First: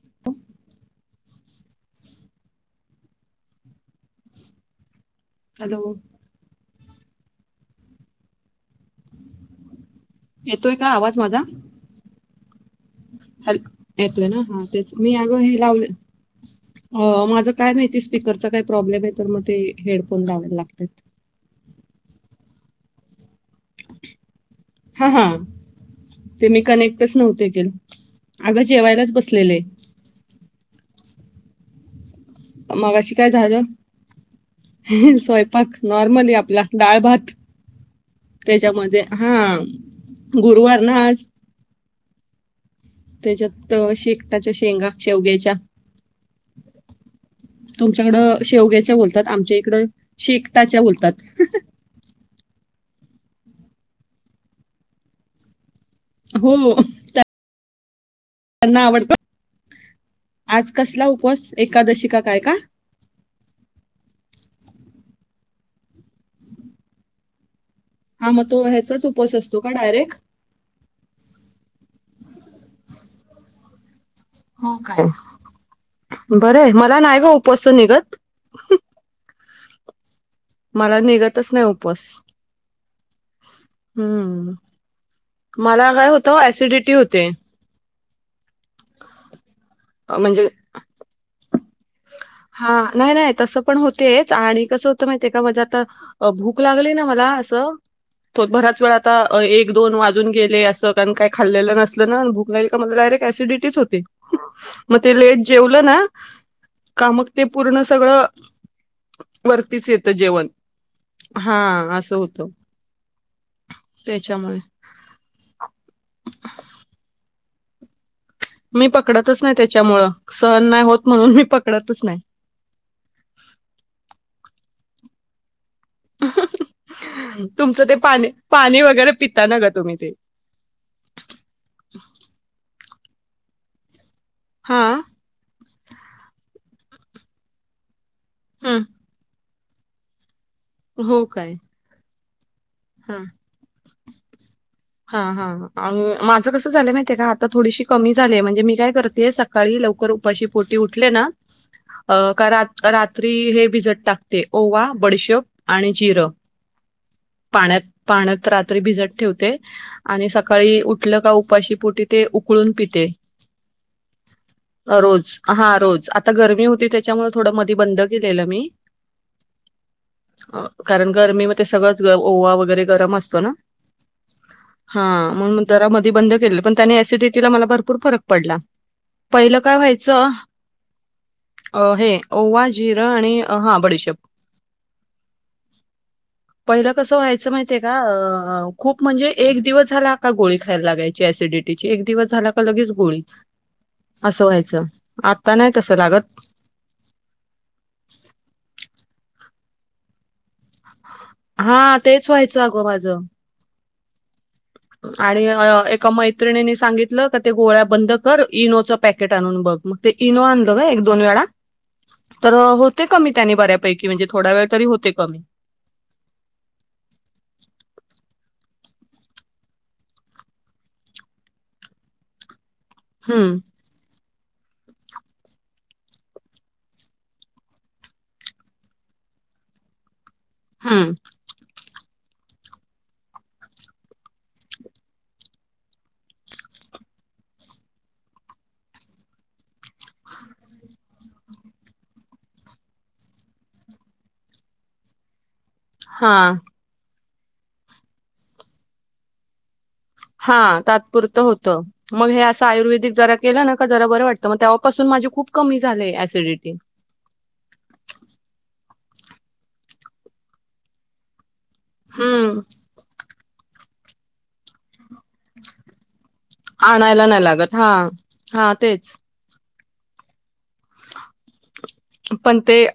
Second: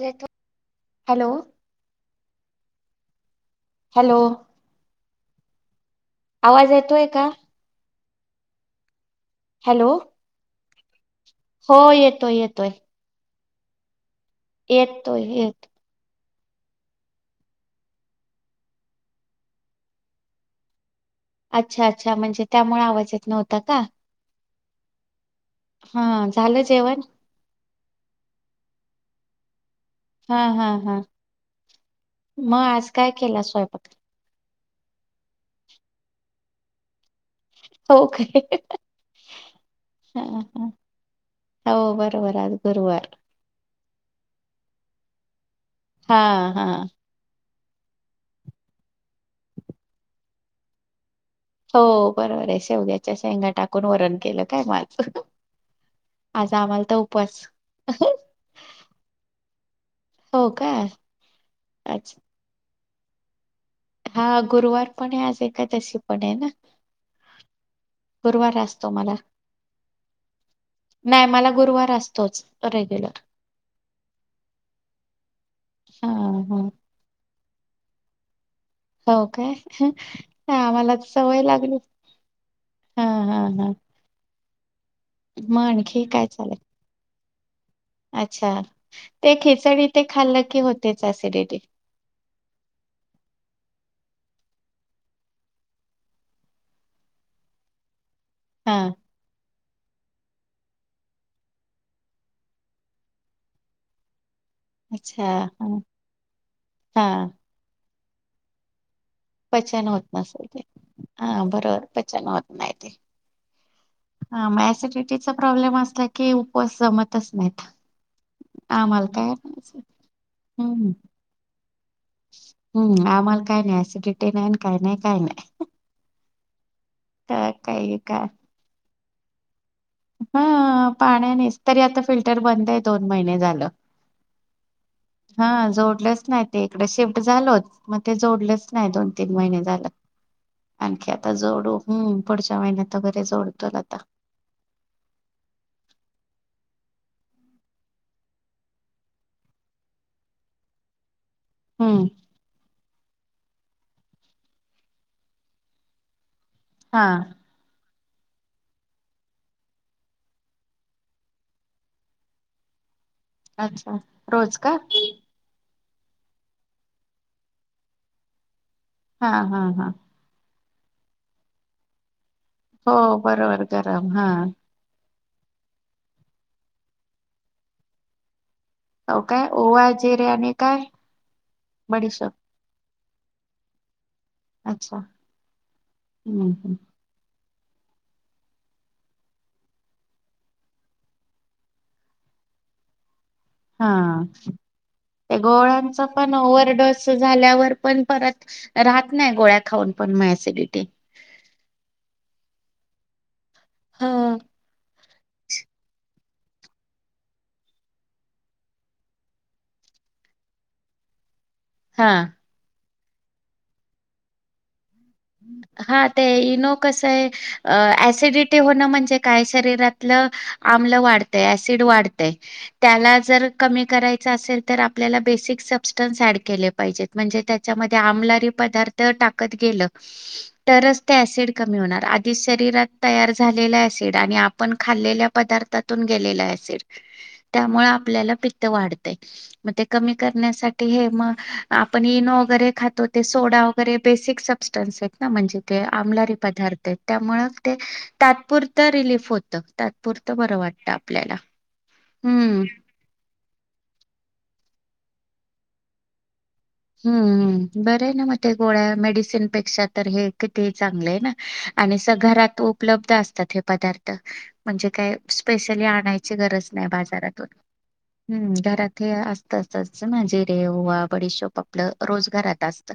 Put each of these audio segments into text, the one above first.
येतो hello hello अ आवाज येतोय का हॅलो येतोय का आवाज हो येतोय येतोय हल येतोय ना हा तेच मी येतोय अगं हे येत लावले अ माझं काय माहिती स्पीकरचा काय प्रॉब्लेम आहे तर मग ते हेडफोन लावायला लागतात अच्छा अच्छा म्हणजे त्यामुळे आवाज येत नव्हता का हा हा हा ते मी झालं जेवण कनेक्टच नव्हते के अगं जेवायलाच बसलेले हा हा हा मग आज काय मगाशी केला झालं सोयंपाक स्वयंपाक नॉर्मली आपला डाळ भात हो काय त्याच्यामध्ये हा हा हा गुरुवार ना आज हो बरोबर आज गुरुवार त्याच्यात शेकटाच्या शेंगा शेवग्याच्या हा हा तुमच्याकडं शेवग्याच्या बोलतात आमच्या इकडं शेकटाच्या बोलतात हो बरोबर आहे शेवग्याच्या शेंगा टाकून वरण केलं काय म आज आज हो आम्हाला तर उपवास [unintelligible] त्यांना आवडत [unintelligible] हो का आज कसला उपवास एकादशीका अच्छा काय का हा गुरुवार पण आहे आज एकादशी पण आहे ना हा मग गुरुवार तो असतो ह्याचाच मला उपवास असतो का डायरेक्ट नाही मला गुरुवार असतोच रेग्युलर हो काय हा हा बरय मला नाही ग उपवास च निगत हो काय आम्हाला मला सवय निघतच नाही लागली उपवास हा हा ह हम्म मग मला आणखी काय होतं चालंय ऍसिडिटी होते अच्छा ते खिचडी ते अ, म्हणजे खाल्लं की होतेच ॲसिडिटी हा नाही नाही तसं पण होतेच आणि कसं होतं माहितय का म्हणजे आता भूक लागली ना मला अस हा बराच वेळ आता एक एक दोन वाजून गेले असं कारण काही खाल्लेलं नसलं ना भूक नाहील का मला डायरेक्ट एसिडिटीच होते मग ते अच्छा लेट हा जेवलं ना का हा मग ते पूर्ण सगळं वरतीच पचन होत येतं जेवण नसल ते हा बरोबर हां, असं पचन होत होतं. नाही ते हा त्याच्यामुळे. मग ॲसिडिटीचा प्रॉब्लेम असला की उपवास जमतच नाहीत मी आम्हाला काय पकडतच नाही त्याच्यामुळ सहन नाही हम्म होत म्हणून मी पक हम्म आम्हाला काही नाही ऍसिडिटी नाही काही नाही काही नाही तर तुमचं ते काही पाणी पाणी वगैरे पिताना ग हा पाण्यानेच तरी आता फिल्टर बंद आहे दोन महिने झालं हां, हा जोडलंच नाही ते इकडे शिफ्ट झालोच मग ते जोडलंच हं. नाही दोन तीन महिने झालं आणखी आता जोडू हम् हा हा हा आणि माझं कस झालं माहि माहितेय का आता थोडीशी कमी झाली म्हणजे मी काय करतेय सकाळी लवकर उपाशी पोटी उठले ना हम्म अ का रात रात रात्री हे भिजत टाकते ओवा बडीशोप आणि जिरं हा पाण्यात पाण्यात रात्री भिजत ठेवते आणि सकाळी उठलं का उपाशीपोटी ते उक उकळून प ते अच्छा रोज का? रोज हा रोज आता गरमी होती त्याच्यामुळे थोडं मधी बंद केलेलं मी हा हा हा कारण गरमी म ते सगळंच ओवा वगैरे हो गरम असतो ना बरोबर गरम हां. हा म्हणून जरा मधी बंद केले पण त्यानी अँसिडिटीला मला भरपूर फरक पडला हो पहिलं काय ओवा जिरे व्हायचं आणि काय हे बडीशोप ओवा जी - जिर आणि हा बडीशोप अच्छा हम्म हम्म. पहिलं कस व्हायचं माहित माहितीय का अ या खूप म्हणजे एक दिवस झाला का गोळी खायला लागायची ऑसिडिटी ची एक दिवस झाला का लगेच गोळी हा असं व्हायचं. ते आता नाही तसं गोळ्यांच लागत. पण ओव्हर डोस झाल्यावर पण परत राहत नाही गोळ्या खाऊन पण म ऑसिडिटी हा तेच व्हायचं अगं माझं हा आणि एका मैत्रिणीनी सांगितलं का ते गोळ्या बंद कर इनोचं पॅकेट आणून बघ मग ते इनो आणल ग एक दोन वेळा हां. तर होते कमी त्यानी बऱ्यापैकी म्हणजे थोडा वेळ तरी होते कमी हा ते इनो कस आहे ऑसिडिटी म्हणजे काय शरीरातलं आम्ल वाढतय, ऍसिड वाढत त्याला जर हम्म कमी करायचं असेल तर आपल्याला बेसिक सबस्टन्स ॲड केले पाहिजेत म्हणजे त्याच्यामध्ये आमलारी पदार्थ टाकत गेलं तरच हम्म ते ऍसिड कमी होणार आणि शरीरात तयार झालेला ऍसिड आणि आपण खाल्लेल्या पदार्थातून गेलेला ऍसिड त्यामुळे आपल्याला पित्त वाढत मग ते कमी करण्यासाठी हे म आपण एनो वगैरे खातो ते सोडा वगैरे बेसिक सबस्टन्स आहेत ना म्हणजे ते हा आमलारी पदार्थ आहेत. त्यामुळं ते तात्पुरत रिलीफ होतं. तात्पुरतं बरं हा वाटत आपल्याला तात्पुरतं होतं मग हे हम्म असं आयुर्वेदिक जरा केलं ना का जरा बरं वाटतं मग तेव्हापासून माझी खूप कमी झाली ऍसिडिटी हम्म हम्म बरं आहे ना माग त्या गोळ्या मेडिसिन पेक्षा तर हे किती चांगले ना आणि घरात हम्म उपलब्ध असतात. पदार्थ म्हणजे काय? स्पेशली आणायची गरज नाही आणायला नाही बाजारातून लागत हा हम्म हा घरात हे तेच असतच. कच्चं जिऱे ओवा, बडीशोप आपलं रोज पण घरात ते असतं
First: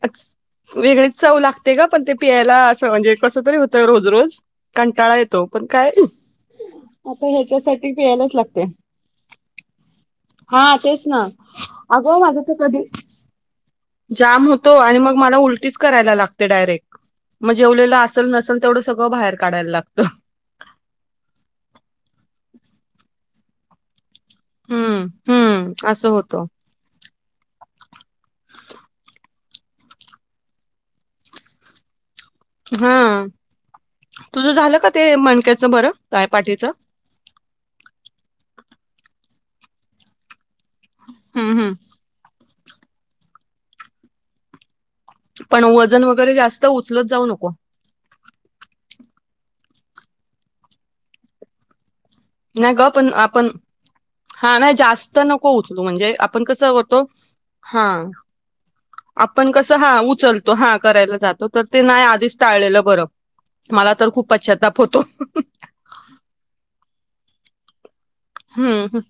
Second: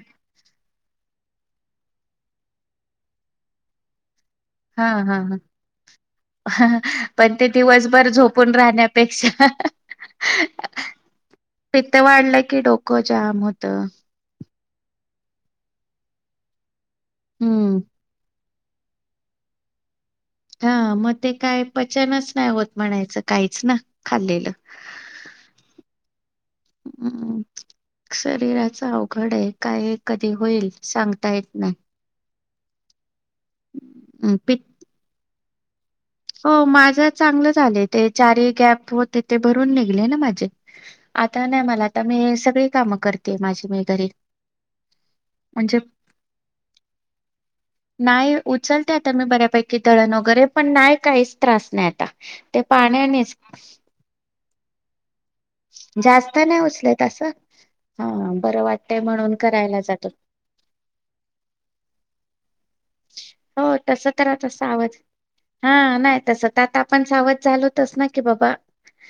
वेगळीच चव लागते का पण ते पियला असं म्हणजे कस तरी होतं रोज रोज कंटाळा येतो पण काय. ह आता पण ते ह्याच्यासाठी दिवसभर प्यायलाच झोपून लागते राहण्यापेक्षा हा तेच ना पित्त अगं वाढलं माझं तर की कधी डोकं जाम होत. जाम होतो आणि मग मला उलटीच करायला लागते डायरेक्ट मग हम्म जेवलेल असल नसेल तेवढं सगळ बाहेर काढायला लागत. हा मग ते काय पचनच नाही होत म्हणायचं काहीच ना. खाल्लेलं हम्म हम्म असं होतं हम् शरीराच अवघड आहे. काय कधी होईल सांगता येत नाही. हा हम्म, तुझं पित्त झालं का ते मणक्याचं बरं? काय हो पाठीचं माझं चांगलं झालं ते चारी गॅप होते ते भरून निघले ना माझे. आता हम्म नाही हम्म मला आता मी सगळी कामं करते माझी मी घरी. पण म्हणजे वजन वगैरे जास्त उचलत जाऊ नको. नाही उचलते आता मी बऱ्यापैकी दळण वगैरे पण नाही काहीच त्रास नाही आता. ते नाही ग पण पाण्यानेच आपण हा नाही जास्त नको. नको उचलू म्हणजे जास्त आपण नाही कस होतो उचलत असं हा. बरं वाटतय म्हणून आपण कस करायला हा जातो. उचलतो हा करायला जातो तर ते नाही आधीच टाळलेलं बर हो मला तस तर खूप आता पश्चाताप सावध होतो. हा नाही तसं तर आता आपण सावध झालोतच ना की बाबा हम्म.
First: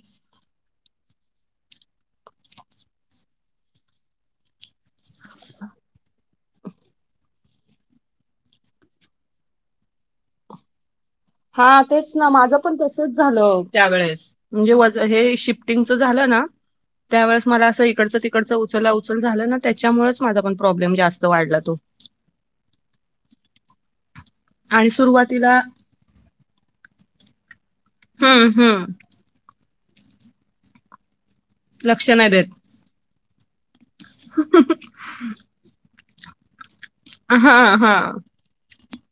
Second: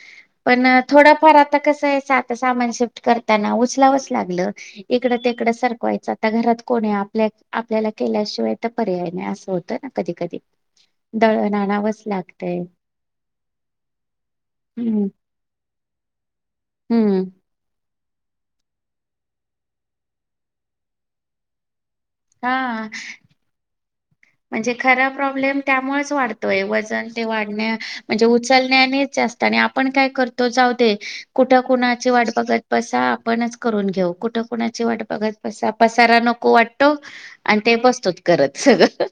पण थोडाफार आता कसं आता सामान शिफ्ट करताना उचलावंच लागलं. इकडं तेकडं सारखवायचं आता घरात कोण आपल्या आपल्याला केल्याशिवाय पर्याय नाही असं होतं ना कधी कधी. दळण हा आणावंच तेच ना माझं लागतय पण तसच झालं त्यावेळेस, म्हणजे हम्म हे शिफ्टिंगच झालं. हम्म त्या वेळेस मला अस [unintelligible] इकड तिकडच उचला उचल झालं ना त्याच्यामुळेच माझा पण प्रॉब्लेम जास्त वाढला तो हा म्हणजे आणि खरा प्रॉब्लेम सुरुवातीला त्यामुळेच वाढतोय वजन ते वाढण्या. म्हणजे हम्म हम्म उचलण्याने जास्त आणि आपण काय करतो जाऊ दे. कुठं कुणाची लक्ष वाट नाही देत बघत बसा आपणच करून घेऊ कुठं कुणाची वाट बघत बसास सरा नको वाटतो हा आणि ते हा बसतो करत सगळं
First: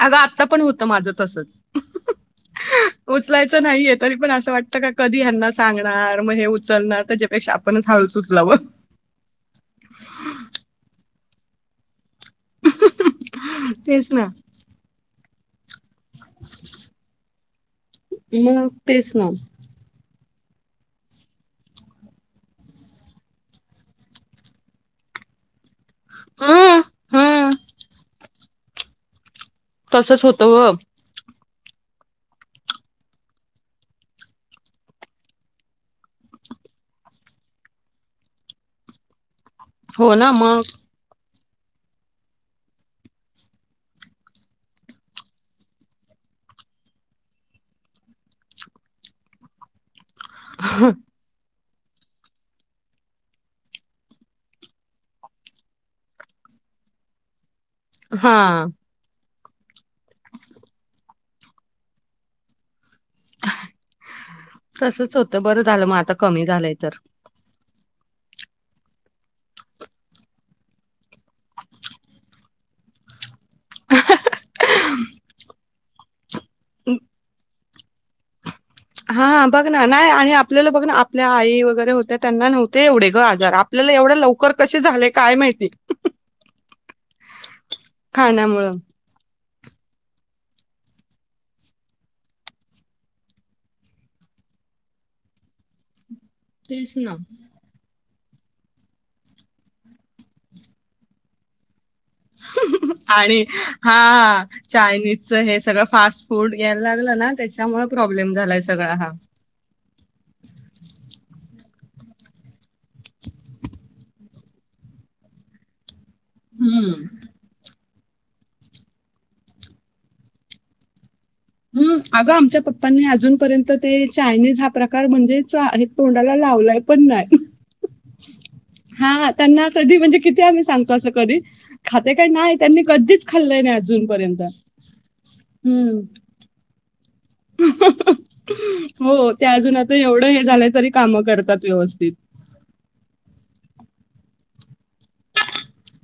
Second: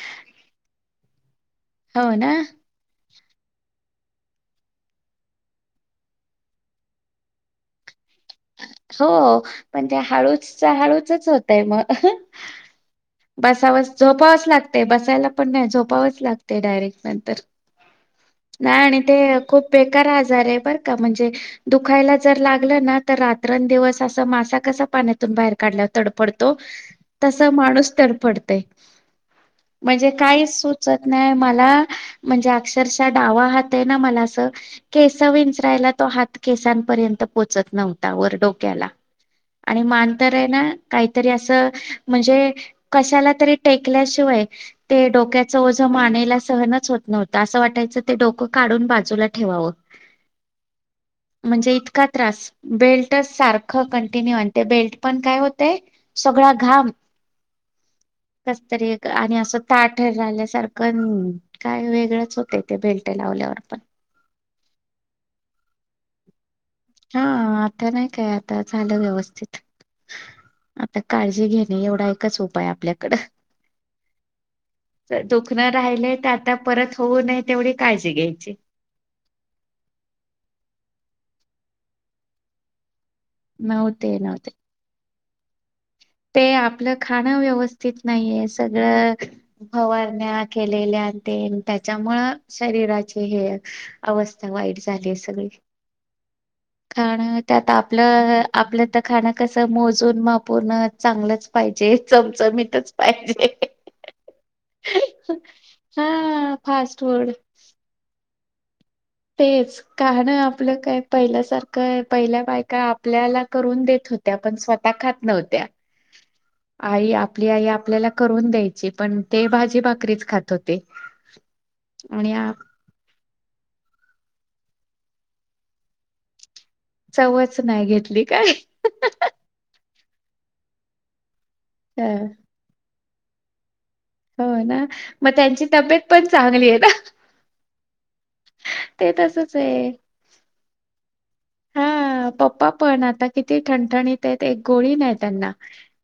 अगं आत्ता पण होतं माझं तसच हो ना उचलायचं नाही येत. तरी पण असं वाटतं का कधी ह्यांना सांगणार मग हे उचलणार त्याच्यापेक्षा आपणच हळू. हो पण त्या हळू हळूचच होतय मग. बसावस तेच ना झोपावास लागते बसायला पण नाही झोप आज लागते डायरेक्ट नंतर मग नाही आणि तेच ना खूप बेकारहाल अरे बर का म्हणजे दुखायला जर लागलं ना. तर रात्रंदिवस असा मासा कसा पाण्यातून बाहेर काढला होता. तडफडतो हम्म तस हम्म माणूस तडफडते. म्हणजे तसच काही होतं व सुचत नाही मात म्हणजे अक्षरशः डावा हात आहे ना मला असं केस विंचरायला तो हात घे. तान पर्यंत पोहोचत नव्हता वर डोक्याला आणि हो ना मानताना मग काहीतरी असं. म्हणजे कशाला तरी टेकल्याशिवाय ते डोक्याच ओझ मानेला. सहनच होत नव्हतं असं वाटायचं ते डोकं काढून बाजूला ठेवावं. ह म्हणजे इतका त्रास बेल्ट सारखं कंटिन्यू आणि ते बेल्ट पण काय होतय सगळा घाम [inaudible] हा कसतरी एक आणि असं ताठ झाल्यासारखन काय वेगळंच होतेय त्या बेल् तसच होतं बरं झालं मग आता कमी झालंय तर हा आता नइ काय आता झालं व्यवस्तित आता काळजी घेणे एवडा एकच उपाय आपल्याकडं दुखन राहिलय त आता परत होऊ नये तेवडी काळजी घ्यायची हा बग ना नाय आणि आपल्याला बग ना आपल्या आई वगैरे होत्या त्यांना नव्हते एवडे ग आजार आपल्याला एवड्या नव्हते नव्हते लवकर कशे झालेय काय माहिती ते आपलं खाणं व्यवस्थित नाहीये खाण्यामुळं सगळ फवारण्या केलेल्या तेन तेच्यामुळ शरीराची हे अवस्था वाईट झालीये सगळी [inaudible] ना खाण त्यात आपलंअ आपलं त खाणं कस मोजून मापून चांगलंच पाई आणि हाआ््् चायनीजच हे सगळं फास्ट हा फूडहे फास्ट लागल फूड ना तेच्या प्रॉब्लेम झालाय सगळा हा तेच कहाणं आपलं काय पइल्यासार क पइल्या बायका आपल्याला करून देत होत्या पण स्वता खात नव्हत्या हम्म आई आपली आई आपल्याला करून द्यायची पण ते भाजी भाकरीच खात होते हम्म अगं आणि आ- आमच्या पप्पांनी अजूनपरेंत ते चायनीज हा प्रकार म्हणजे चा आणि तोंडाला लावलाय पण नाय चवच नाही घेतली काय हा त्यांना कदी म्हणजे कीती आमी सांग अस कदी खाते काय नाय त्यांनी कदिच खाल्लंय नाय अजून हो ना म त्यांची तब्येत पण चांगलीए ना हो ते तसच अजून आहे. आता एवड हे झालंय तरी काम करतात व्यवस्थित हा पप्पा पण आता किती ठणठणीतएत एक गोळी नाय तेना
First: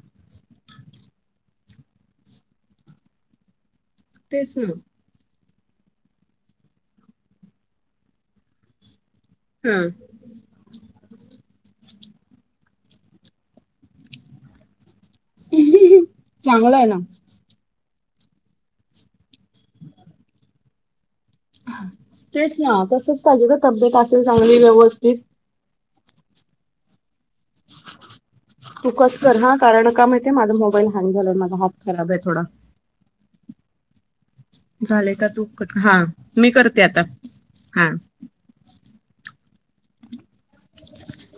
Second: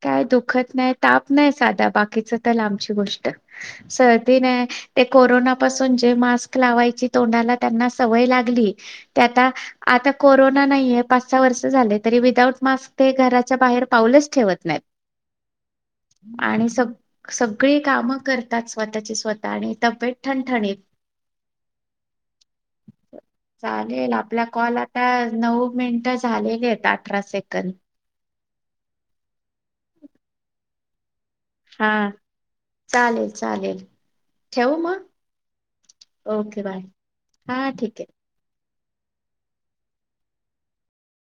काय दुखत नाय ताप नाय साधा बाकीचा तर लांबची गोष्ट सरदी तेच नाय ना ते कोरोना पासुन जे मास्क लावायचे तोंडाला तेंना सवय लागली ते आता हा आता प कोरोना नाइये पाच सहा वर्ष झाले तरी विदाऊट मास्क ते घराच्या बाहेर पाऊलच ठेवत नाईत आणि चांगलं आहे सग ना सगळी काम करतात स्वता ची स्वता आणि तब्येत ठणठणीत तेच ना तसच पाईजे ना तब्येत चालेल असेल आपला चांगली कॉल व्यवस्थ आता नऊ मिनिटं झालेलीएत अठरा सेकंद तु कट र हा कारण का माहितीये माझा मोबाईल हँग झालाय माझा हात हा खराबए थोडा चालेल चालेल ठेवू मग झालेय का तुप कट हा मी ओके बाय करते आता ठीक हा आहे